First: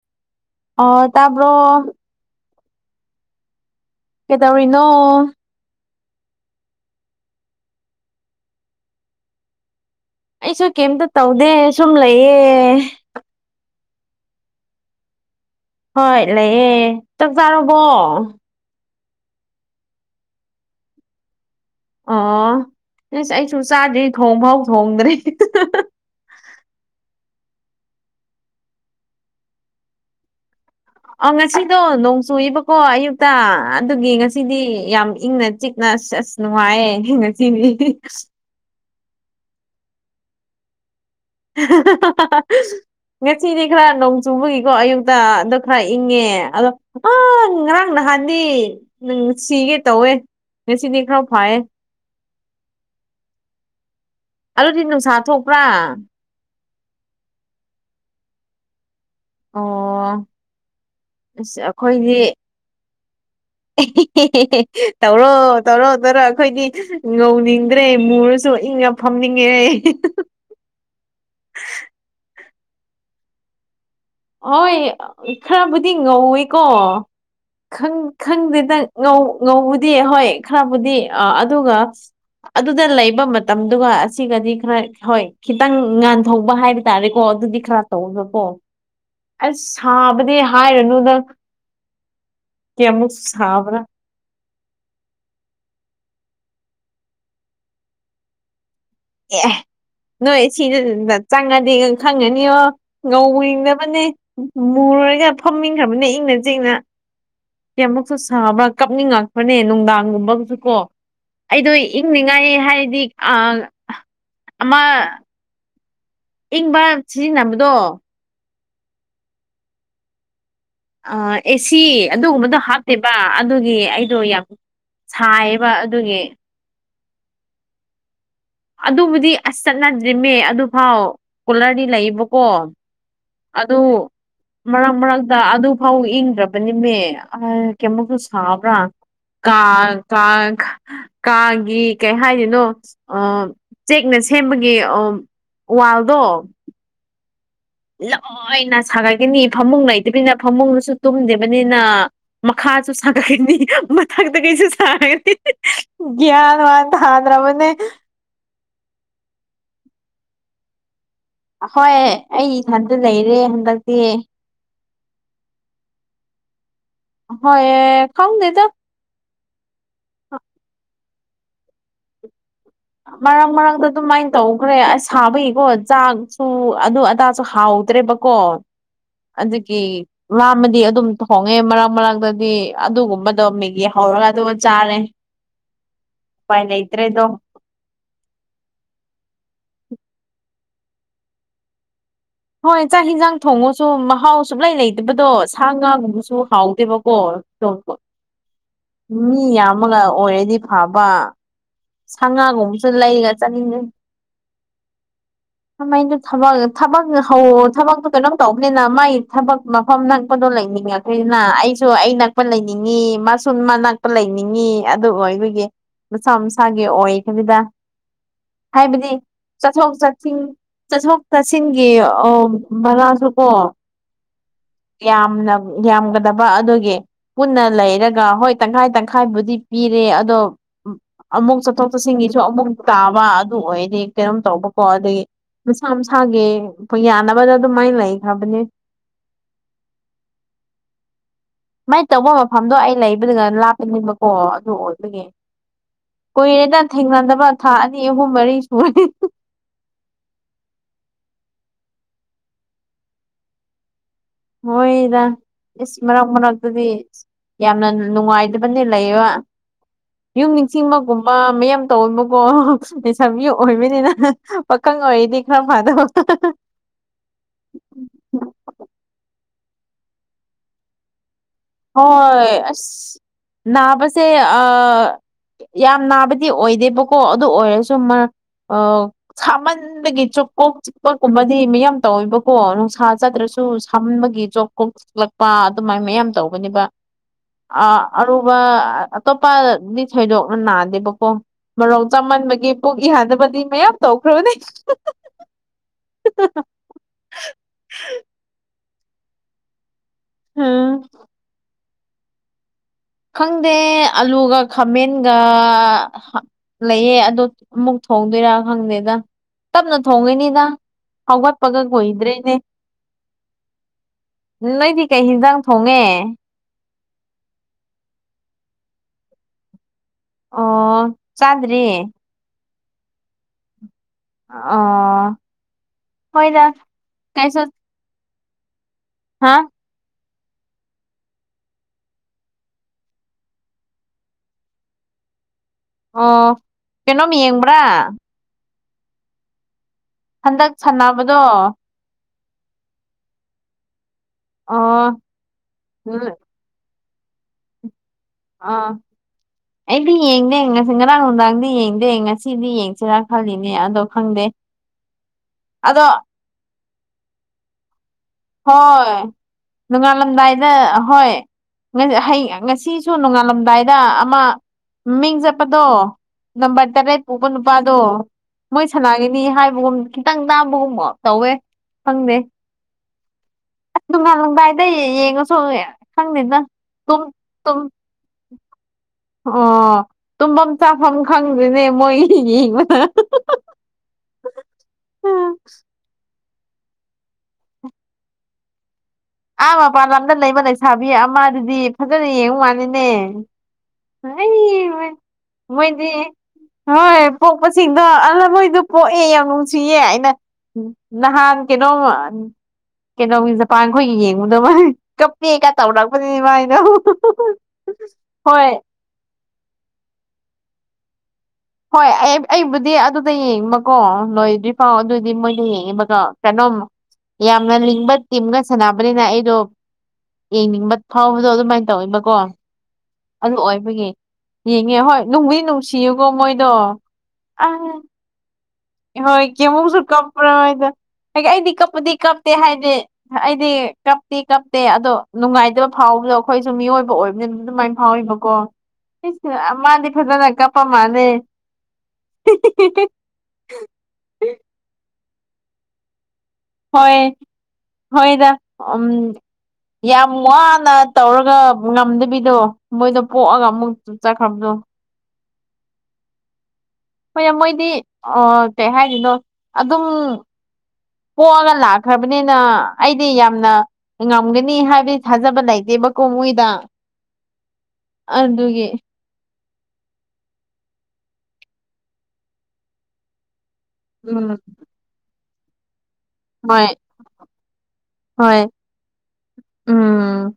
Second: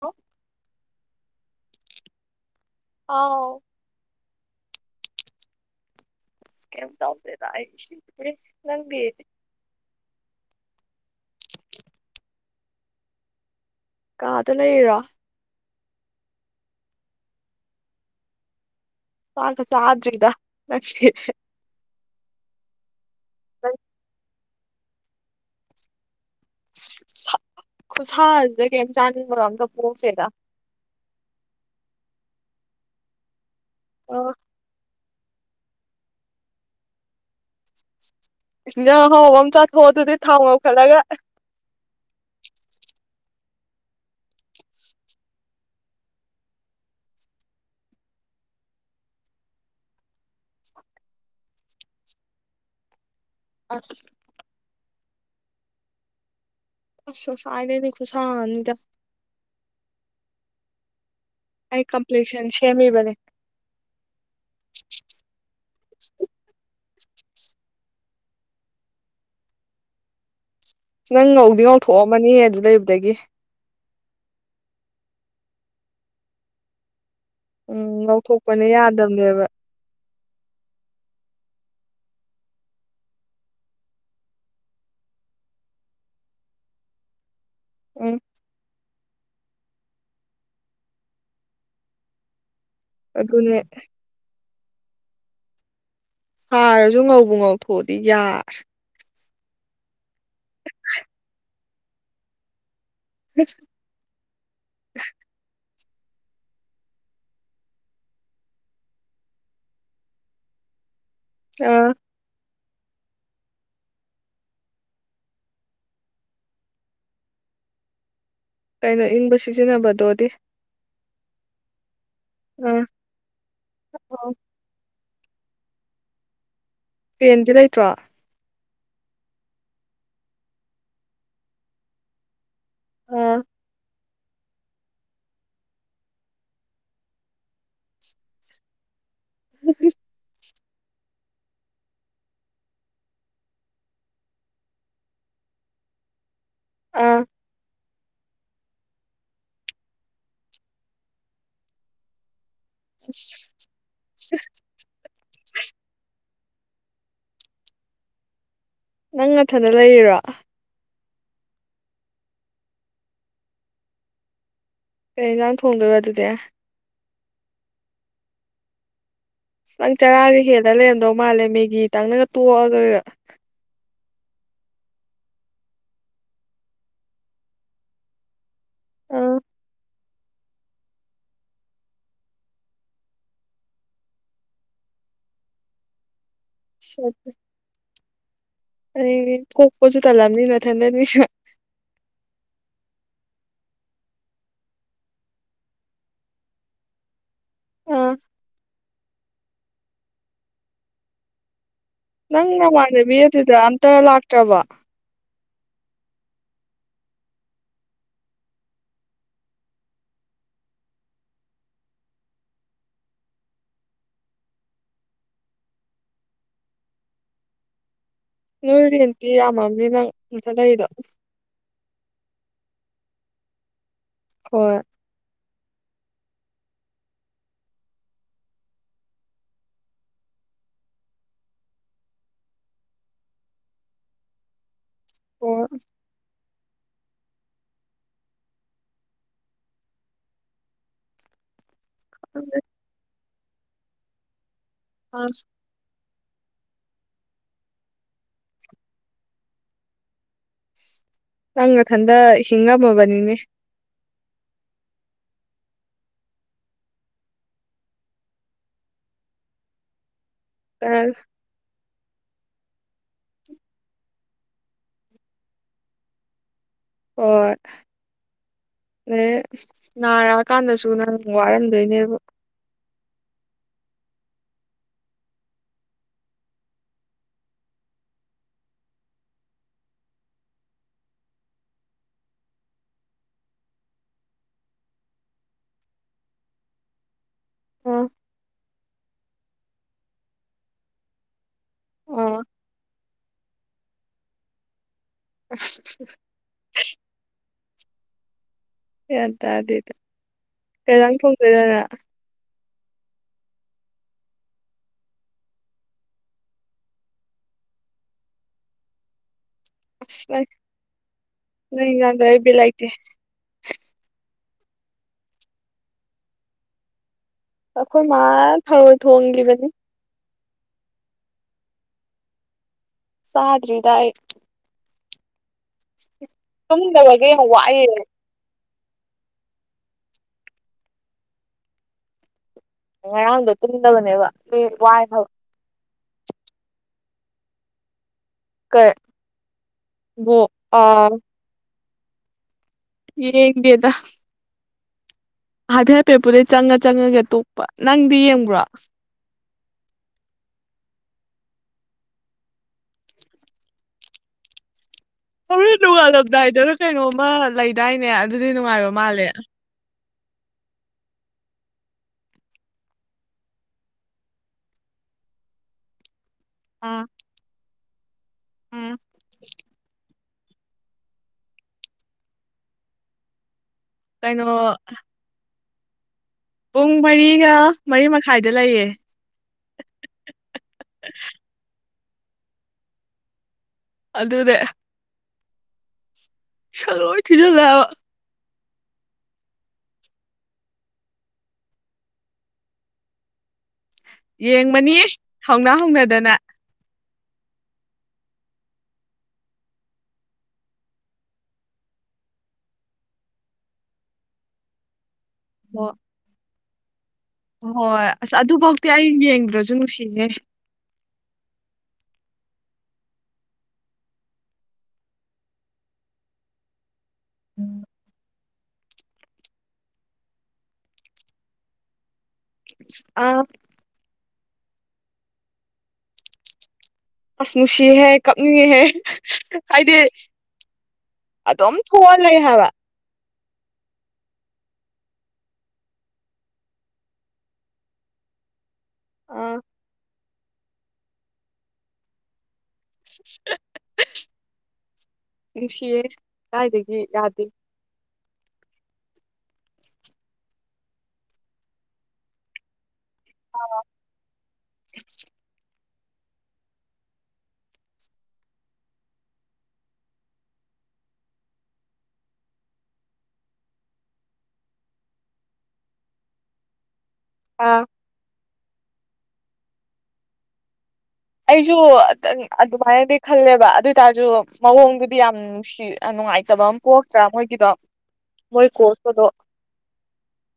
Hello ꯑ ꯇꯕ ꯑꯥꯎ ꯀꯩꯗꯧꯔꯤꯅꯣ ꯀ ꯇꯧꯗꯦꯗꯁꯤ ꯂꯪꯕꯤ ꯁꯁꯨ ꯀꯩꯝꯇ ꯇꯧꯗꯦ ꯁꯨꯝ ꯂꯩꯌꯦꯦ ꯀꯥꯗ ꯂꯩꯔꯣ ꯍꯣꯏ ꯂꯩꯌꯦꯦ ꯆꯥꯛ ꯆꯥꯔꯕꯣ ꯄꯥ ꯀ ꯆ꯭ꯔꯗ ꯅꯁꯦ ꯑꯁ ꯑꯩꯁꯨ ꯅꯪ ꯆꯥꯗ꯭ꯔꯤ ꯊꯣꯡꯐꯥꯎ ꯊꯣꯡꯗ꯭ꯔꯦ ꯈꯨꯠꯁꯥꯁꯤꯗ ꯀꯩꯝ ꯆꯥꯅꯤꯡꯕꯣ ꯑꯝꯇ ꯄꯣꯛꯁꯦꯗ ꯑ ꯉꯁꯤꯗꯣ ꯅꯣꯡ ꯆꯨꯏꯕꯀꯣ ꯑꯌꯨꯛꯇ ꯑꯗꯨꯒꯤ ꯑꯣ ꯉꯁꯤꯗꯤ ꯌꯥꯝ ꯏꯪꯅ ꯆꯤꯛꯅ ꯑꯁ ꯑꯁ ꯅꯨꯡꯉꯥꯏꯌꯦ ꯉꯁꯤꯗꯤ ꯏ ꯍꯥꯎꯕ ꯑꯃꯆꯥꯥꯊꯣꯛꯑ ꯑꯗꯨꯗꯤ ꯊꯥꯎ ꯉꯧꯈꯠꯂꯒ [unintelligible] ꯉꯁꯤꯗꯤ ꯈꯔ ꯅꯣꯡ ꯆꯨꯕꯒꯤꯀꯣ ꯑꯌꯨꯛꯇ ꯑꯗꯣ ꯈꯔ ꯏꯪꯉꯦ ꯑꯗꯣ ꯑꯪ ꯉꯔꯥꯡ ꯅꯍꯥꯟ ꯍꯥꯏꯗꯤ ꯁꯤꯒꯦ ꯇꯧꯋꯦ ꯉꯁꯤꯗꯤ ꯈꯔ ꯐꯌꯦ ꯑ ꯑꯗꯨꯜꯂꯗꯤ ꯅꯨꯡꯁꯥ ꯊꯣꯛꯄ꯭ꯔꯥ ꯑꯁꯁꯥꯏꯗꯗꯤ ꯈꯨꯨꯁꯍꯥꯅꯤꯗ ꯑꯣ ꯑ ꯑꯩ ꯑꯩꯈꯣꯏꯗꯤ ꯑꯦ ꯀꯝꯄ꯭ꯂꯦꯛꯁꯟ ꯁꯦꯝꯃꯤꯕꯅꯦ ꯇꯧꯔꯣ ꯇꯧꯔꯣ ꯇꯧꯔꯣ ꯑꯩꯈꯣꯏꯗꯤ ꯉꯧꯅꯤꯡꯗ꯭ꯔꯦ ꯃꯨꯔꯁꯨ ꯏꯪꯉ ꯐꯝꯅꯤꯡꯉꯦ ꯅꯪ ꯉꯧꯗꯤ ꯉꯧꯊꯣꯛꯑꯝꯃꯅꯤ ꯑꯗꯨ ꯂꯩꯕꯗꯒꯤ ꯍꯣꯏ ꯈꯔꯕꯨꯗꯤ ꯉꯧꯏꯤꯀꯣ ꯎꯝ ꯪ ꯈꯪꯗꯦ ꯉꯧꯊꯣꯛꯄꯅꯦ ꯅꯪ ꯌꯥꯗꯕꯅꯦꯕ ꯉꯧꯕꯗꯤ ꯍꯣꯏ ꯈꯔꯕꯨꯗꯤ ꯑ ꯑꯗꯨꯒ ꯑꯗꯨꯗ ꯂꯩꯕ ꯃꯇꯝꯗꯨꯒ ꯑꯁꯤꯒꯗꯤ ꯈꯔ ꯍꯣꯏ ꯈꯤꯇꯪ ꯉꯥꯟꯊꯣꯛꯧꯕ ꯍꯥꯏꯕ ꯇꯥꯔꯦꯀꯣ ꯑꯗꯨꯗꯤ ꯈꯥ ꯎꯝ ꯇꯧꯕꯀꯣ ꯑꯁ ꯁꯥꯕꯗꯤ ꯍꯥꯏꯔꯨꯅꯨꯗꯪ ꯀꯌꯥꯃꯨꯛ ꯑꯗꯨꯅꯦ ꯁꯕꯅ ꯁꯥꯔꯁꯨ ꯉꯧꯕ ꯉꯧꯊꯣꯛꯑꯗꯤ ꯌꯥꯔꯦ ꯑꯦ ꯅꯣꯏ ꯁꯤꯅ ꯆꯪꯉꯗꯦ ꯈꯪꯉꯅꯤꯌꯣ ꯉꯧꯤꯅꯕꯅꯦ ꯃꯨꯔꯨꯔꯒ ꯐꯝꯃꯤꯈ꯭ꯔꯕꯅꯦ ꯏꯪꯅ ꯆꯤꯡꯅ ꯦ ꯑꯃꯨꯛꯁꯨ ꯁꯥꯕ꯭ꯔꯥ ꯀꯞꯅꯤꯡꯉꯛꯄ꯭ꯔꯅꯦ ꯅꯨꯡꯗꯥꯡꯒꯨꯝꯕꯒꯁꯨ ꯀꯣ ꯑ ꯑꯩꯗꯣ ꯏꯪꯅꯤꯡꯉꯥꯏ ꯍꯥꯏꯔꯗꯤ ꯑꯃ ꯏꯪꯕ ꯁꯤꯖꯤꯟꯅꯕꯗꯣ ꯀꯩꯅꯣ ꯏꯪꯕ ꯁꯤꯖꯤꯟꯅꯕꯗꯣꯗꯤ ꯑꯦꯁꯤ ꯑꯗꯨꯒꯨꯝꯕꯗꯣ ꯑ ꯍꯥꯞꯇꯦꯕ ꯑꯗꯨꯒꯤ ꯑꯩꯗꯣ ꯑꯣ ꯌꯥꯝ ꯁꯥꯏꯕ ꯑꯗꯨꯒꯤ ꯄꯦꯟꯗꯤ ꯂꯩꯇ꯭ꯔꯣ ꯑꯗꯨꯕꯨꯗꯤ ꯑꯁ ꯆꯠꯅꯗ꯭ꯔꯤꯃꯦ ꯑꯗꯨꯐꯥꯎ ꯀꯨꯂꯔꯗꯤ ꯂꯩꯌꯦꯕꯀꯣ ꯑꯥ ꯑꯗꯨ ꯃꯔꯛ ꯃꯔꯛꯇ ꯑꯗꯨꯐꯥꯎ ꯏꯪꯗ꯭ꯔꯕꯅꯤꯃꯦ ꯀꯩꯃꯛꯇ ꯁꯥꯕ꯭ꯔꯥ ꯀꯥ ꯀꯥ ꯀꯥꯒꯤ ꯀꯩ ꯍꯥꯏꯗꯅꯣ ꯑ ꯆꯦꯛꯅ ꯁꯦꯝꯕꯒꯤ ꯑ ꯋꯥꯜꯗꯣ ꯑꯥ ꯂꯣꯏꯅ ꯁꯥꯒꯠꯈꯤꯅꯤ ꯐꯃꯨꯡ ꯂꯩꯇꯕꯅꯤꯅ ꯐꯃꯨꯡꯗꯨꯁꯨ ꯇꯨꯝꯗꯦꯕꯅꯤꯅ ꯃꯈꯥꯁꯨ ꯁꯥꯒꯠꯈꯤꯅꯤ ꯃꯊꯛꯇ ꯀꯩꯁꯨ ꯁꯥ ꯟ ꯋꯥ ꯇ ꯍꯗ꯭ꯔ ꯃꯅꯦ ꯅꯪ ꯃꯊꯗ ꯂꯩꯔꯤꯔꯣ ꯍꯣꯏ ꯑꯩ ꯏꯊꯟꯇ ꯂꯩꯔꯦ ꯍꯟꯗꯛꯇꯤ ꯀꯩ ꯏꯥꯡ ꯊꯣꯡꯗꯣꯏꯔꯣ ꯑꯗꯨꯗꯤ ꯍꯣꯏ ꯈꯥꯎꯗꯦꯗ ꯅꯪ ꯆꯔꯥꯒ ꯍꯦꯜꯂ ꯂꯩꯔꯝꯗꯧ ꯃꯥꯜꯂꯦ ꯃꯦꯒꯤ ꯇꯪꯅꯒ ꯇꯣꯛꯑꯒꯔ ꯃꯔꯛ ꯃꯔꯛꯇ ꯑꯗꯨꯃꯥꯏꯅ ꯇꯧꯈ꯭ꯔꯦ ꯑꯁ ꯁꯥꯕꯒꯤꯀꯣ ꯆꯥꯛꯁꯨ ꯑꯗꯨ ꯑꯗꯥꯁꯨ ꯍꯥꯎꯗ꯭ꯔꯦꯕꯀꯣ ꯑꯥ ꯑꯗꯨꯗꯒꯤ ꯋꯥꯃꯗꯤ ꯑꯗꯨꯝ ꯊꯣꯡꯉꯦ ꯃꯔꯛ ꯃꯔꯛꯛꯇꯗꯤ ꯑꯗꯨꯒꯨꯝꯕꯗꯣ ꯃꯦꯒꯤ ꯍꯧ ꯍꯧꯔꯒ ꯑꯗꯨ ꯆꯥꯔꯦ [inaudible] ꯄꯥꯏꯩꯅ ꯏꯇꯩꯗꯣ ꯑ ꯀꯣ ꯀꯣꯁꯨ ꯇ ꯂꯝꯅꯤ ꯅ ꯊꯟꯗꯅꯤꯁꯨ ꯍꯣꯏ ꯆꯥꯛ ꯌꯦꯟꯖꯥꯡ ꯊꯣꯡꯉꯁꯨ ꯃꯍꯥꯎ ꯁꯨꯡꯂꯩ ꯂꯩꯇꯕꯗꯣ ꯁꯥ ꯉꯥꯒꯨꯝꯕꯁꯨ ꯍꯥꯎꯗꯦꯕꯀꯣ ꯑꯇꯣꯞꯄ ꯑꯥ ꯃꯤ ꯌꯥꯝꯃꯒ ꯑꯣꯏꯔꯗꯤ ꯐꯕ ꯁꯥ ꯅꯪ ꯉꯥꯒꯨꯝꯕꯁꯨ ꯅꯃꯥꯟꯅꯕꯤ ꯂꯩꯔꯒ ꯑꯗꯨꯗ ꯆꯥꯅꯤꯡꯉꯦ ꯑꯝꯇ ꯂꯥꯛꯇ꯭ꯔꯕ ꯀꯃꯥꯏꯗꯨ ꯊꯕꯛ ꯊꯕꯛ ꯊꯕꯛꯇꯣ ꯀꯩꯅꯣꯝ ꯇꯧꯕꯅꯤꯅ ꯃꯥꯏ ꯊꯕꯛ ꯃꯐꯝ ꯅꯛꯄꯗꯣ ꯂꯩꯅꯤ ꯅꯤꯡꯉꯛꯈꯣꯏꯁꯤꯅ ꯑꯩꯁꯨ ꯑꯩ ꯅꯛꯄ ꯂꯩꯅꯤꯡꯉꯤ ꯃꯁꯨ ꯃꯥ ꯅꯛꯄ ꯂꯩꯅꯤꯡꯉꯤ ꯑꯗꯨꯕꯒꯤ ꯃꯁꯥ ꯃꯁꯥꯒꯤ ꯑꯣꯏ ꯀꯕꯤꯗ ꯅꯣꯏ ꯍꯥꯏꯕꯗꯤ ꯔꯦꯟꯇꯤ ꯌꯥꯝꯃꯝꯅꯤ ꯆꯠꯊꯣꯛ ꯅꯪ ꯆꯠ ꯅꯊꯟ ꯂꯩꯔꯤꯗꯣ ꯆꯠꯊꯣꯛ ꯆꯠꯁꯤꯟꯒꯤ ꯀ ꯑ ꯃꯅꯥꯁꯨ ꯀꯣ ꯍꯣꯏ ꯌꯥꯃꯅꯒ ꯌꯥꯝꯒꯗꯕ ꯑꯗꯨꯒꯤ ꯄꯨꯟꯅ ꯂꯩꯔꯒ ꯍꯣꯏ ꯇꯪꯈꯥꯏ ꯇꯪꯈꯥꯏꯕꯨꯗꯤ ꯄꯤꯔꯦ ꯑꯗꯣ ꯑꯃꯨꯛ ꯆꯠꯊꯣꯛ ꯆꯠꯁꯤꯟꯒꯤꯁꯨ ꯑꯃꯨꯛ ꯇꯥꯕ ꯑꯗꯨ ꯑꯣꯏꯔꯗꯤ ꯀꯩꯅꯣꯝ ꯇꯧꯕ ꯀꯣ ꯑꯗꯨꯗꯒꯤ ꯑꯣ ꯃꯁꯥ ꯃꯁꯥꯒꯤ ꯑꯣꯏ ꯌꯥꯅꯕꯗ ꯑꯗꯨꯃꯥꯏꯅ ꯂꯩꯈ꯭ꯔꯕꯅꯦ ꯁꯨꯃꯥꯏꯅ ꯇꯧꯕ ꯃꯐꯝꯗꯣ ꯑꯩ ꯂꯩꯕꯗꯨꯒ ꯂꯥꯞꯄꯅꯤꯡꯕꯀꯣ ꯑꯗꯨ ꯑꯣꯏꯕꯒꯤ ꯑꯥ ꯀꯨꯏꯔꯦꯅ ꯊꯦꯡꯅꯅꯕ ꯊꯥ ꯑꯅꯤ ꯑꯍꯨꯝ ꯃꯔꯤ ꯁꯨꯔꯦ ꯅꯪ ꯃꯊꯟꯗ ꯍꯤꯡꯉꯝꯃꯕꯅꯤꯅꯦ ꯍꯣꯏꯗꯁ ꯃꯔꯥꯡ ꯃꯔ ꯑꯗꯨꯗꯤ ꯌꯥꯝꯅ ꯅꯨꯡꯉꯥꯏꯇꯕꯅꯦ ꯂꯩꯕ ꯌꯨꯝ ꯈꯔ꯫ ꯅꯤꯡꯁꯤꯡꯕꯒꯨꯝꯕ ꯃꯌꯥꯝ ꯇꯧꯕꯨꯀꯣ ꯂꯩꯩꯁꯥꯕꯤ ꯑꯣꯏꯕꯅꯤꯅ ꯄꯥꯈꯪ ꯑꯣꯏꯔꯤꯗꯤ ꯈꯔ ꯐꯥꯗꯕ ꯍꯣꯏ ꯑ ꯅꯥꯔꯛꯑꯀꯥꯟꯗꯁꯨ ꯅꯪ ꯋꯥꯔꯝꯗꯣꯏꯅꯦꯕ ꯍꯣꯏ ꯑꯁ ꯅꯕꯁꯦ ꯑꯁ ꯌꯥꯝ ꯅꯥꯕꯗꯤ ꯑꯣꯏꯗꯦꯕꯀꯣ ꯑꯗꯨ ꯑꯣꯏꯔꯁꯨ ꯑ ꯁꯥꯃꯟꯗꯒꯤ ꯆꯣꯀꯣꯛ ꯆꯤꯄꯣꯛꯀꯨꯝꯕꯗꯤ ꯃꯌꯥꯝ ꯇꯧꯋꯦꯕꯀꯣ ꯅꯨꯡꯁꯥ ꯆꯥꯗ꯭ꯔꯁꯨ ꯁꯨ ꯁꯝꯕꯒꯤ ꯖꯣꯕ ꯀꯣꯛꯂꯛꯄ ꯑꯗꯨꯃꯥꯏꯅ ꯃꯌꯥꯝ ꯇꯧ ꯕ ꯑꯥ ꯑꯔꯨꯕ ꯑꯇꯣꯞꯄꯗꯤ ꯊꯣꯏꯗꯣꯛꯅ ꯅꯥꯗꯦꯕꯀꯣ ꯃꯔꯣꯛ ꯑꯥ ꯆꯥꯃꯟꯕꯒꯤ ꯄꯨꯛ ꯏ ꯌꯥꯗꯕꯗꯤ ꯃꯌꯥꯝ ꯇꯧ ꯈ [inaudible] ꯌꯥ ꯇꯗꯗꯤꯗ ꯎꯝ ꯀꯩꯗꯪ ꯊꯣꯡꯗꯗꯔ ꯈꯪꯗꯦ ꯑꯂꯨꯒ ꯈꯥꯃꯦꯟꯒ ꯂꯩꯌꯦ ꯑꯣ ꯑꯃꯨ ꯁꯣꯡꯗꯣꯏꯔꯥ ꯈꯪꯗꯦꯗ ꯇꯞꯅ ꯑꯁ ꯅꯪ ꯊꯣꯡꯉꯤꯅꯤꯗ ꯍꯧꯒꯠꯄꯒ ꯅꯪ ꯏꯟꯖꯥꯡ ꯂꯩꯔꯛ ꯀꯨꯏꯗ꯭ꯔꯦꯅꯦ ꯕꯤꯠ ꯂꯩꯇꯦ ꯎ ꯅꯣꯏꯗꯤ ꯀꯩ ꯌꯦꯤꯟꯖꯥꯡ ꯊꯣꯡꯉꯦ ꯑꯩꯈꯣꯏ ꯃꯥ ꯊꯔꯣꯏ ꯊꯣꯡꯈꯤꯕꯅꯤ ꯑꯣ ꯆꯥꯟꯗ꯭ꯔꯤ ꯁꯥꯗ꯭ꯔꯤꯗꯥꯏ ꯑꯥ ꯇꯨꯝꯗꯕꯒ ꯋꯥꯏꯌꯦ ꯍꯥꯥ ꯉꯔꯥꯡꯗꯣ ꯇꯨꯝꯗꯕꯅꯦꯕ ꯋꯥꯏ ꯑꯣ ꯀꯅꯣꯝ ꯌꯦꯡꯕ꯭ꯔꯥ ꯀ ꯍꯟꯗꯛ ꯑꯥ ꯁꯥꯟꯅꯕꯗꯣ ꯌꯦꯡꯗꯤꯗ ꯑ ꯍꯥꯏꯐꯦꯠ ꯍꯥꯏꯐꯦꯠ ꯄꯨꯂꯩ ꯆꯪꯉ ꯆꯪꯉꯒꯦ ꯑꯇꯣꯞꯄ ꯅꯪꯗꯤ ꯌꯦꯡꯕ꯭ꯔꯣ ꯑꯥ ꯑꯩꯗꯤ ꯌꯦꯡꯗꯦ ꯉꯁꯤ ꯉꯔꯥꯡ ꯅꯨꯡꯗꯥꯡꯗꯤ ꯌꯦꯡꯗꯦ ꯉꯁꯤꯗꯤ ꯌꯦꯡꯁꯤꯔꯥ ꯈꯜꯂꯤꯅꯦ ꯑꯗꯣ ꯈꯪꯗꯦ ꯍꯣꯔ ꯑꯗꯣ ꯂꯨꯉꯥꯜꯂꯝꯗꯥꯏꯗꯅ ꯀꯩꯅꯣꯝꯃ ꯂꯩꯗꯥꯏꯅꯦ ꯑꯗꯨꯗꯤ ꯅꯨꯡꯉꯥꯏꯕ ꯍꯣꯏ ꯃꯥꯜꯂꯦ ꯅꯣꯡꯉꯥꯜꯂꯝꯗꯥꯏꯗ ꯑꯍꯣꯏ ꯍꯌꯦꯡ ꯉꯁꯤꯁꯨ ꯅꯣꯡꯉꯥꯜꯂꯝꯗꯥꯏꯗ ꯑꯃ ꯃꯤꯡ ꯆꯠꯄꯗꯣ ꯅꯝꯕꯔ ꯑꯥ ꯇꯔꯦꯠ ꯄꯨꯣꯛꯕ ꯅꯨꯄꯥꯗꯣ ꯃꯣꯏ ꯎꯝ ꯁꯅꯥꯒꯤꯅꯤ ꯍꯥꯏꯕꯒꯨꯝ ꯈꯤꯇꯪ ꯇꯥꯕꯒꯨꯝꯕ ꯇꯧꯋꯦ ꯈꯪꯗꯦ ꯀꯩꯅꯣ ꯑꯗꯨꯗꯥꯏꯗ ꯌꯦꯡꯉ ꯁꯣ ꯄꯨꯡ ꯃꯔꯤꯒ ꯃꯔꯤ ꯃꯈꯥꯏꯗ ꯂꯩꯌꯦ ꯑꯣ ꯇꯨꯝꯐꯝ ꯆꯥꯐꯝ ꯈꯪꯗ꯭ꯔꯤꯅꯦ ꯃꯣꯏ ꯌꯦꯡꯕꯗ ꯑꯗꯨꯗꯦ ꯎꯝ ꯆꯂꯣ ꯊꯤꯁ ꯑꯥ ꯃꯄꯥꯟ ꯂꯝꯗ ꯂꯩꯕ ꯂꯩꯁꯥꯕꯤ ꯑꯃ ꯑꯗꯨꯗꯤ ꯐꯖꯅ ꯌꯦꯡꯉꯨ ꯃꯥꯅꯤꯅꯦ ꯑ ꯌꯦꯡꯕꯅꯤ ꯍꯧꯅ ꯃꯣꯏꯗꯤ ꯍꯧꯅꯗꯅ ꯍꯣꯏ ꯄꯣꯛꯄꯁꯤꯡꯗꯣ ꯑꯜꯃꯣꯏꯗꯣ ꯄꯣꯛꯑꯦ ꯌꯥꯝ ꯅꯨꯡꯁꯤꯌꯦ ꯍꯥꯏꯅ ꯅꯍꯥꯟ ꯀꯩꯅꯣ ꯀꯩꯅꯣꯖꯄꯥꯟ ꯑꯩꯈꯣꯏꯒꯤ ꯌꯦꯡꯉꯨꯗ ꯃꯥ ꯀꯞꯄꯦ ꯀ ꯑꯣ ꯇꯧꯔꯛꯄꯅꯤꯅꯦ ꯃꯥꯥꯏꯅꯣ ꯍꯣꯏ ꯑꯁ ꯑꯗꯨꯐꯧꯇꯤ ꯑꯩ ꯌꯦꯡꯗ꯭ꯔꯁꯨ ꯅꯨꯡꯁꯤꯌꯦꯦ ꯍꯣꯏ ꯑꯩ ꯑꯩꯕꯨꯗꯤ ꯑꯗꯨꯗ ꯌꯦꯡꯕꯀꯣ ꯂꯣꯏꯗ꯭ꯔꯤ ꯐꯥꯎ ꯑꯗꯨꯑꯣꯏꯗꯤ ꯃꯣꯏꯗ ꯌꯦꯡꯉꯤꯕꯒ ꯀꯩꯅꯣ ꯌꯥꯝꯅ ꯎꯝ. ꯅꯤꯡꯕ ꯇꯤꯝꯒ ꯁꯥꯟꯅꯕꯅꯤꯅ ꯑꯩꯗꯣ ꯌꯦꯡꯅꯤꯡꯕ ꯐꯥꯎꯕꯗꯣ ꯑꯗꯨꯃꯥꯏꯅ ꯇꯧꯋꯕꯀꯣ ꯑꯥ ꯑꯗꯨ ꯑꯣꯏꯕꯒꯤ ꯌꯦꯡꯉꯦ ꯍꯣꯏ ꯅꯨꯡꯕꯨꯗꯤ ꯅꯨꯡꯁꯤꯌꯨꯀꯣ ꯃꯣꯏꯗꯣ ꯑ ꯑꯁꯃꯨꯁꯤ ꯍ ꯀꯞꯅꯤ ꯍ ꯍꯣꯏ ꯀꯦꯃꯨꯁꯨ ꯀꯞꯄ꯭ꯔꯣ ꯍꯥꯏꯗ ꯍꯥꯏꯗꯤ ꯑꯗꯨꯝ ꯑꯩꯗꯤ ꯊꯣꯛꯑ ꯀꯞꯄꯗꯤ ꯂꯩ ꯀꯞꯇꯦ ꯍꯥꯏꯕ ꯍꯥꯏꯗꯤ ꯑꯩꯗꯤ ꯀꯞꯇꯦ ꯀꯞꯇꯦ ꯑꯗꯣ ꯅꯨꯡꯉꯥꯏꯇꯕ ꯐꯥꯎꯕꯗꯣ ꯑꯩꯈꯣꯏꯁꯨ ꯃꯤꯑꯣꯏꯕ ꯑꯣꯏꯕꯅꯤꯅ ꯑꯗꯨꯃꯥꯏꯅ ꯐꯥꯎ ꯑꯥ ꯑꯣꯏꯕꯀꯣꯁꯤꯅ ꯃꯥꯗꯤ ꯐꯖꯅ ꯀꯞꯄ ꯃꯥꯜꯂꯦ ꯏꯦ ꯍꯣꯏ ꯍꯣꯏꯗ ꯎꯝ ꯌꯥꯝ ꯋꯥꯅ ꯇꯧꯔꯒ ꯉꯝꯗꯕꯤꯗꯣ ꯃꯣꯏꯗ ꯄꯣꯛꯑꯒ ꯑꯃꯨꯛ ꯆꯠꯈ꯭ꯔꯕꯗꯨꯣ ꯍꯣꯏ ꯃꯣꯏꯗꯤ ꯀꯩ ꯍꯥꯏꯔꯤꯅꯣ ꯑꯗꯨꯝ ꯄꯣꯛꯑꯒ ꯂꯥꯛꯈ꯭ꯔꯕꯅꯤꯅ ꯑꯩꯗꯤ ꯌꯥꯝꯅ ꯉꯝꯒꯅꯤ ꯍꯥꯏꯕꯒꯤ ꯊꯥꯖꯕ ꯂꯩꯇꯦ ꯕꯀꯣ ꯃꯣꯏꯗ ꯑꯥ ꯑꯗꯨꯒꯤ ꯑꯩꯁꯨ ꯑꯗꯨꯃꯥꯏꯅꯗꯤ ꯈꯜꯂꯦꯕ ꯑꯗꯨ ꯑꯣꯏ ꯇꯔꯁꯨ ꯎꯝ ꯃꯑꯣꯡꯗꯨꯗꯤ ꯌꯥꯝ ꯅꯨꯡꯁꯤ ꯌꯥꯝ ꯅꯨꯡꯉꯥꯏꯇꯕ ꯑꯃ ꯍꯣꯏ ꯀꯣꯛꯇ꯭ꯔꯥ ꯃꯣꯏꯒꯤꯗꯣ ꯃꯣꯏ ꯍꯣꯏ ꯀꯣꯔꯁꯇꯗꯣ [unintelligible] ꯎꯝ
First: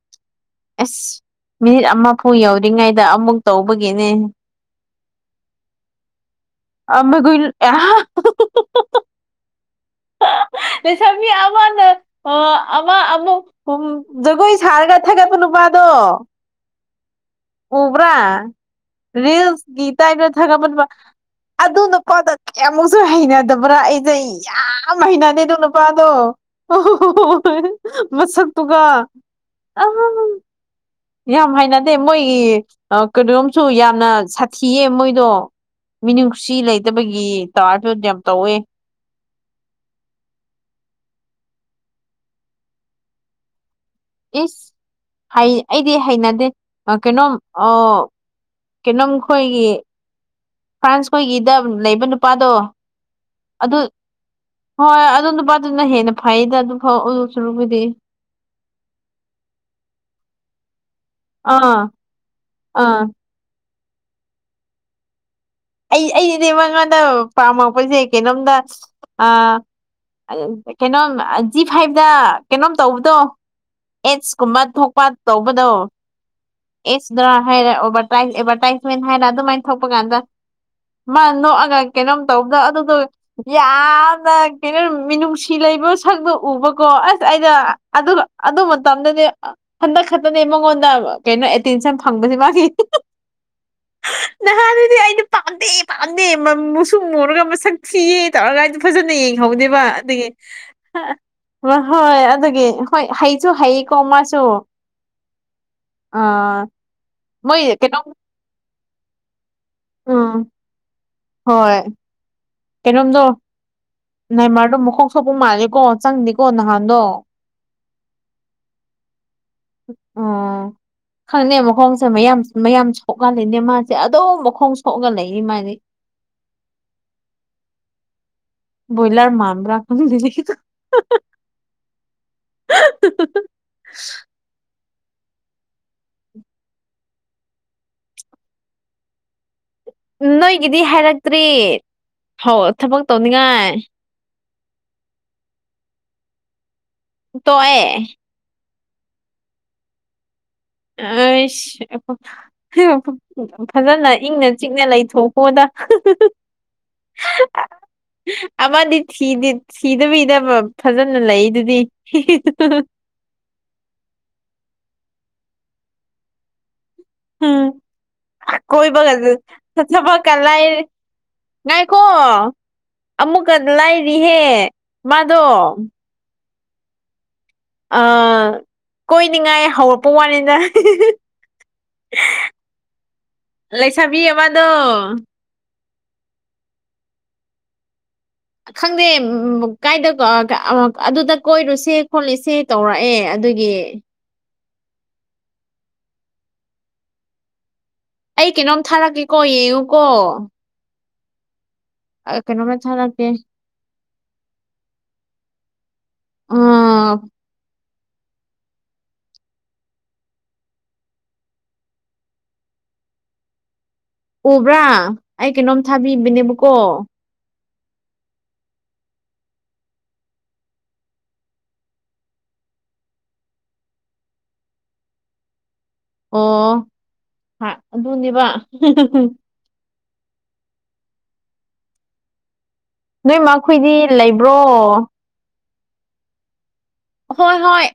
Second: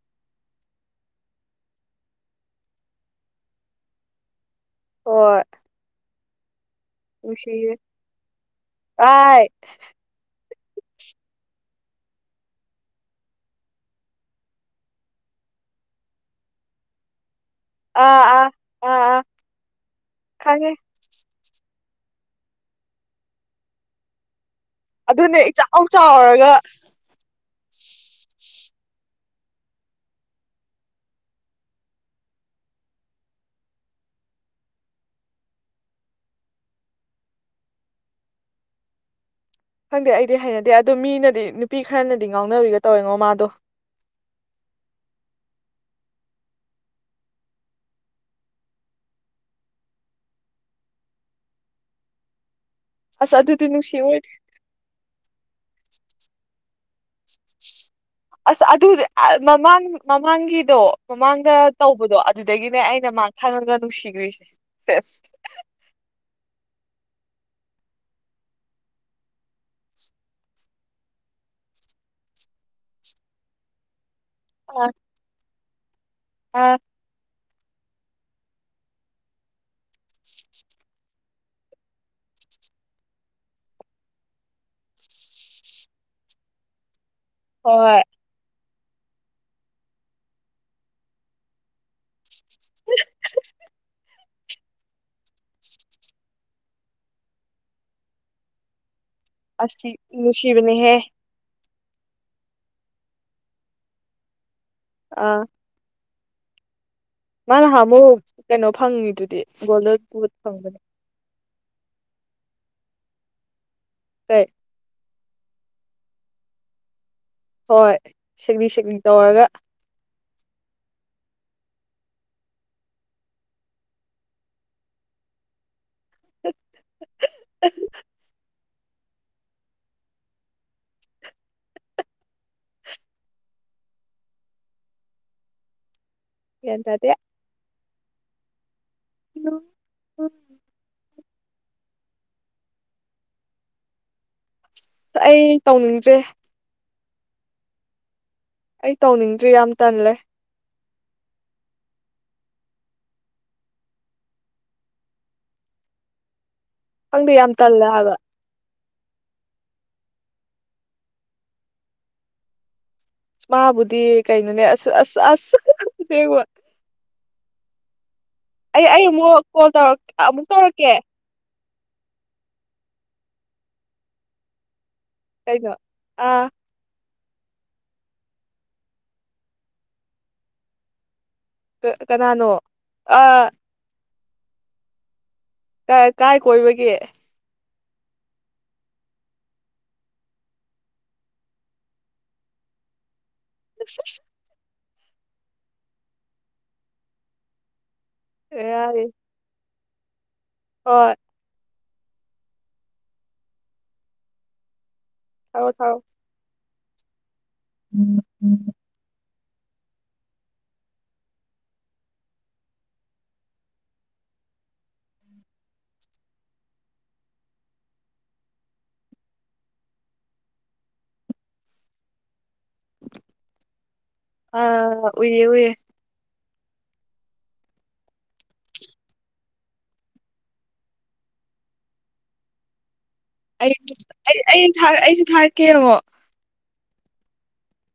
ꯑꯁ ꯃꯤꯅꯤꯠ ꯑꯃꯐꯥꯎ ꯌꯧꯗꯔꯤꯉꯩꯗ ꯑꯃꯨꯛ ꯇꯧꯕꯒꯤꯅꯦ ꯑꯣ ꯑ ꯃꯒ ꯑꯥꯏ ꯂꯩꯁꯕꯤ ꯑꯃꯅ ꯑꯃ ꯑꯃꯨꯛ ꯖꯒꯣꯏ ꯁꯥꯔꯒ ꯊꯥꯒꯠꯄꯅ ꯕꯥꯗ ꯎꯕ꯭ꯔꯥ ꯑꯥ ꯑꯥ ꯑꯥ ꯑꯥ ꯔꯤꯜꯁ ꯒꯤ ꯇꯥꯏꯅ ꯈꯪꯉꯦ ꯊꯥꯒꯠꯃꯟꯕ ꯑꯗꯨꯅ ꯀꯣꯗ ꯀꯌꯥꯃꯨꯛꯁꯨ ꯍꯩꯅꯗꯕ꯭ꯔꯥ ꯑꯩꯁ ꯌꯥꯝ ꯑꯗꯨꯅꯦ ꯍꯩꯅꯅꯦꯗꯣ ꯏꯆꯥꯎ ꯅꯨꯄꯥꯗꯣ ꯆꯥꯎꯔꯒ ꯍ ꯍꯣ ꯍꯣꯣꯏ ꯃꯁꯛꯇꯨꯒ ꯑ ꯑ ꯌꯥꯝ ꯍꯥꯏꯅꯗꯦ ꯃꯣꯏꯒꯤ ꯀꯩꯅꯣꯣꯝꯁꯨ ꯌꯥꯝꯅ ꯁꯥꯊꯤꯌꯦ ꯃꯣꯏꯗꯣ ꯃꯤꯅꯨꯡꯁꯤ ꯂꯩꯇꯕꯒꯤ ꯇꯥꯔꯁꯨ ꯑꯗꯨ ꯌꯥꯝ ꯇꯧꯋꯦ ꯈꯪꯗꯦ ꯑꯩꯗꯤ ꯍꯩꯅꯗꯦ ꯑꯗꯨꯣ ꯃꯤꯅꯗꯤ ꯅꯨꯄꯤ ꯈꯔꯅꯗꯤ ꯉꯥꯎꯅꯕꯤꯒ ꯇꯧꯋꯦꯉꯣ ꯃꯥꯗꯣ ꯏꯁꯁ ꯑꯩꯗꯤ ꯍꯩꯅꯗꯦ ꯀꯩꯅꯣꯝ ꯀꯩꯅꯣꯝ ꯈꯣꯏꯒꯤ ꯐ꯭ꯔꯥꯟꯁ ꯈꯣꯏꯒꯤꯗ ꯂꯩꯕ ꯅꯨꯄꯥꯗꯣ ꯑꯁ ꯑꯗꯨꯗꯤ ꯑꯗꯨ ꯅꯨꯡꯁꯤ ꯑꯣꯏꯗꯦ ꯍꯣꯏ ꯑꯗꯨ ꯅꯨꯄꯥꯗꯨꯅ ꯍꯦꯟꯅ ꯐꯩꯗ ꯑꯗꯨꯝ ꯑꯁ ꯑꯗꯨꯗꯤ ꯃꯃꯥꯡ ꯃꯃꯥꯡꯒꯤꯗꯣ ꯃꯃꯥꯡꯗ ꯑꯥ ꯇꯧꯕꯗꯣ ꯑꯗꯨꯗꯒꯤꯅꯦ ꯑꯥ ꯑꯩꯅ ꯃꯥꯡ ꯊꯥꯡꯉꯒ ꯅꯨꯡꯁꯤꯈ꯭ꯔꯤꯁꯦꯁ ꯑꯩ ꯑꯩ ꯏꯗꯤ ꯃꯉꯥꯗ ꯄꯥꯝꯃꯛꯄꯁꯦ ꯀꯩꯅꯣꯝꯗ ꯑ ꯀꯩꯅꯣꯝ ꯖꯤ ꯐꯥꯏꯚꯇ ꯀꯩꯅꯣꯝ ꯇꯧꯕꯗꯣ ꯑꯦꯠꯁꯀꯨꯝꯕ ꯑ ꯊꯣꯛꯄ ꯇꯧꯕꯗꯣ ꯑ ꯑꯦꯠꯁꯇ꯭ꯔꯥ ꯍꯥꯏꯔꯚꯔꯇ ꯑꯦꯗꯚꯔꯇꯥꯏꯁꯃꯦꯟ ꯍꯥꯏꯔ ꯑꯗꯨꯃꯥꯏꯅ ꯊꯣꯛꯄ ꯀꯥꯟꯗ [inaudible] ꯃꯥ ꯅꯣꯛꯑꯒ ꯀꯩꯅꯣꯝ ꯇꯧꯕꯗ ꯑꯗꯨꯗꯣ ꯌꯥꯝꯅ ꯀꯩꯅꯣ ꯃꯤꯅꯨꯡꯁꯤ ꯂꯩꯕ ꯁꯛꯗꯣ ꯎꯕꯀꯣ ꯑꯁ ꯍꯣꯏ ꯑꯩꯅ ꯃꯇꯝꯗꯅꯦ ꯍꯟꯗꯛ ꯈꯛꯇꯅꯦ ꯃꯉꯣꯟꯗ ꯀꯩꯅꯣ ꯑꯦꯇꯦꯟꯁꯟ ꯐꯪꯕꯁꯤ ꯃꯥꯒꯤ ꯅꯍꯥꯟ ꯑꯗꯨꯗꯤꯗꯤ ꯄꯥꯟꯗꯦ ꯄꯥꯟꯗꯦ ꯃꯨꯁꯨꯝ ꯃꯣꯨꯔꯒ ꯃꯁꯛ ꯊꯤꯌꯦꯦ ꯇꯧꯔꯒꯗ ꯐꯖꯅ ꯀꯟꯅ ꯌꯦꯡꯍꯧꯅꯦꯦꯕ ꯑꯁꯤ ꯑꯗꯒꯤ ꯅꯨꯡꯁꯤꯕꯅꯦꯍꯦ ꯍ ꯍꯣꯏ ꯑꯗꯨꯒꯤ ꯍꯣꯏ ꯍꯩꯁꯨ ꯍꯩꯀꯣ ꯃꯥꯁꯨ ꯑꯥ ꯑꯥ ꯃꯣꯏ ꯃꯥꯅꯍꯥꯟ ꯀꯩꯅꯣꯝ ꯃꯣꯔꯣꯛ ꯀꯩꯅꯣ ꯐꯪꯉꯤꯗꯨꯗꯤ ꯒꯣꯜꯗꯟ ꯨꯠ ꯎꯝ ꯐꯪꯕꯅꯦ ꯍꯣꯏ ꯀꯩꯅꯣꯝꯗꯣ ꯀꯩ ꯅꯥꯏꯃꯔꯗ ꯃ ꯊꯣꯛꯄ ꯃꯥꯜꯂꯦꯀꯣ ꯆꯪꯅꯤꯦꯀꯣ ꯅꯍꯥꯟꯗꯣ ꯍꯣꯏ ꯁꯦꯛꯅꯤꯡ ꯁꯦꯛꯅꯤꯡ ꯇꯧꯔꯒ ꯑꯣ ꯈꯪꯗꯦ ꯃꯈꯣꯡꯁꯦ ꯃꯌꯥꯝ ꯃꯌꯥꯝ ꯁꯣꯛꯍꯜꯂꯤꯅꯦ ꯃꯥꯁꯦ ꯑꯗꯨꯝ ꯃꯈꯣꯡ ꯁꯣꯛꯅ ꯂꯩꯅꯤ ꯃꯥꯗꯤ [inaudible] ꯣꯌꯂꯔ ꯃꯥꯟꯕ꯭ꯔ ꯈ ꯂꯤ [inaudible] ꯌꯦꯗꯗꯦ ꯎ ꯅꯣꯏꯒꯤꯗꯤ ꯍꯥꯏꯔꯛꯇ꯭ꯔꯤ ꯍꯣ ꯊꯕꯛ ꯇꯧꯅꯤꯡꯉꯥꯏ ꯑꯩ ꯇꯧꯅꯤꯡꯗ꯭ꯔꯦ ꯇꯑ ꯑꯩ ꯇꯧꯅꯤꯡꯗ꯭ꯔꯤ ꯌꯥꯝ ꯇꯜꯂꯦ ꯑꯁ ꯐꯖꯅ ꯏꯪꯅ ꯆꯤꯛꯅ ꯂꯩꯊꯣꯛꯄꯣꯗ [inaudible] ꯈꯪꯗꯤ ꯌꯥꯝ ꯇꯜꯂꯦ ꯍꯥꯏꯒ ꯁꯤꯗꯕꯤꯗꯕ ꯐꯖꯅ ꯂꯩꯗꯨꯗꯤ ꯃꯥꯕꯨꯗꯤ ꯀꯩꯅꯅꯦ ꯑꯁ ꯑꯁ ꯑꯁ ꯎꯝ ꯀ ꯑꯩ ꯑꯩ ꯀꯖꯦ ꯑꯃꯨꯛ ꯀꯣꯜ ꯇꯧꯔꯛ ꯇꯄ ꯑꯃꯨꯛ ꯀꯂꯥꯏꯔ ꯇꯧꯔꯛꯀꯦ ꯉꯥꯏꯈꯣ ꯑꯃꯨꯛꯀ ꯂꯥꯏꯔꯤꯍꯦ ꯃꯥꯗꯣ ꯀꯩꯅꯣ ꯑꯥ ꯑꯥ ꯀꯣꯏꯅꯤꯡꯉꯥꯏ ꯍꯧꯔꯛꯄ ꯋꯥꯅꯤꯅ ꯀꯅꯥꯅꯣ ꯑ ꯊꯕꯤ ꯑꯋꯥꯗꯣ ꯀ ꯀꯥꯏ ꯀꯣꯏꯕꯒꯦ ꯈꯪꯗꯦ ꯀꯥꯏꯗ ꯑꯗꯨꯗ ꯀꯣꯏꯔꯨꯁꯦ ꯈꯣꯠꯂꯤꯁꯦ ꯇꯧꯔꯛꯑꯦ ꯑꯗꯨꯗꯒꯤ ꯑꯩ ꯀꯩꯅꯣꯝ ꯌꯥꯔꯤ ꯊꯥꯔꯛꯀꯦꯀꯣ ꯌꯦꯡꯉꯨꯀꯣ ꯍꯣꯏ ꯀꯩꯅꯣꯝꯃ ꯊꯥꯔꯀꯦ ꯊꯥꯎꯣ ꯊꯥꯎꯣ ꯑꯣꯥ ꯎꯝ ꯎꯝ ꯎꯕ꯭ꯔꯥ ꯑꯩ ꯀꯩꯅꯣꯝ ꯊꯥꯕꯤꯕꯅꯦꯕꯀꯣ ꯑꯥ ꯎꯏꯦ ꯑꯣꯏꯏꯌꯦꯦ ꯑꯣ ꯑꯗꯨꯅꯦꯕ ꯅꯣꯏ ꯑꯩ ꯃꯈꯣꯏꯗꯤ ꯂꯩꯕ꯭ꯔꯣ ꯑꯩ ꯑꯩꯁꯨ ꯊꯥꯔꯛꯀꯦꯡꯉꯣ ꯍꯣꯏ ꯍꯣꯏ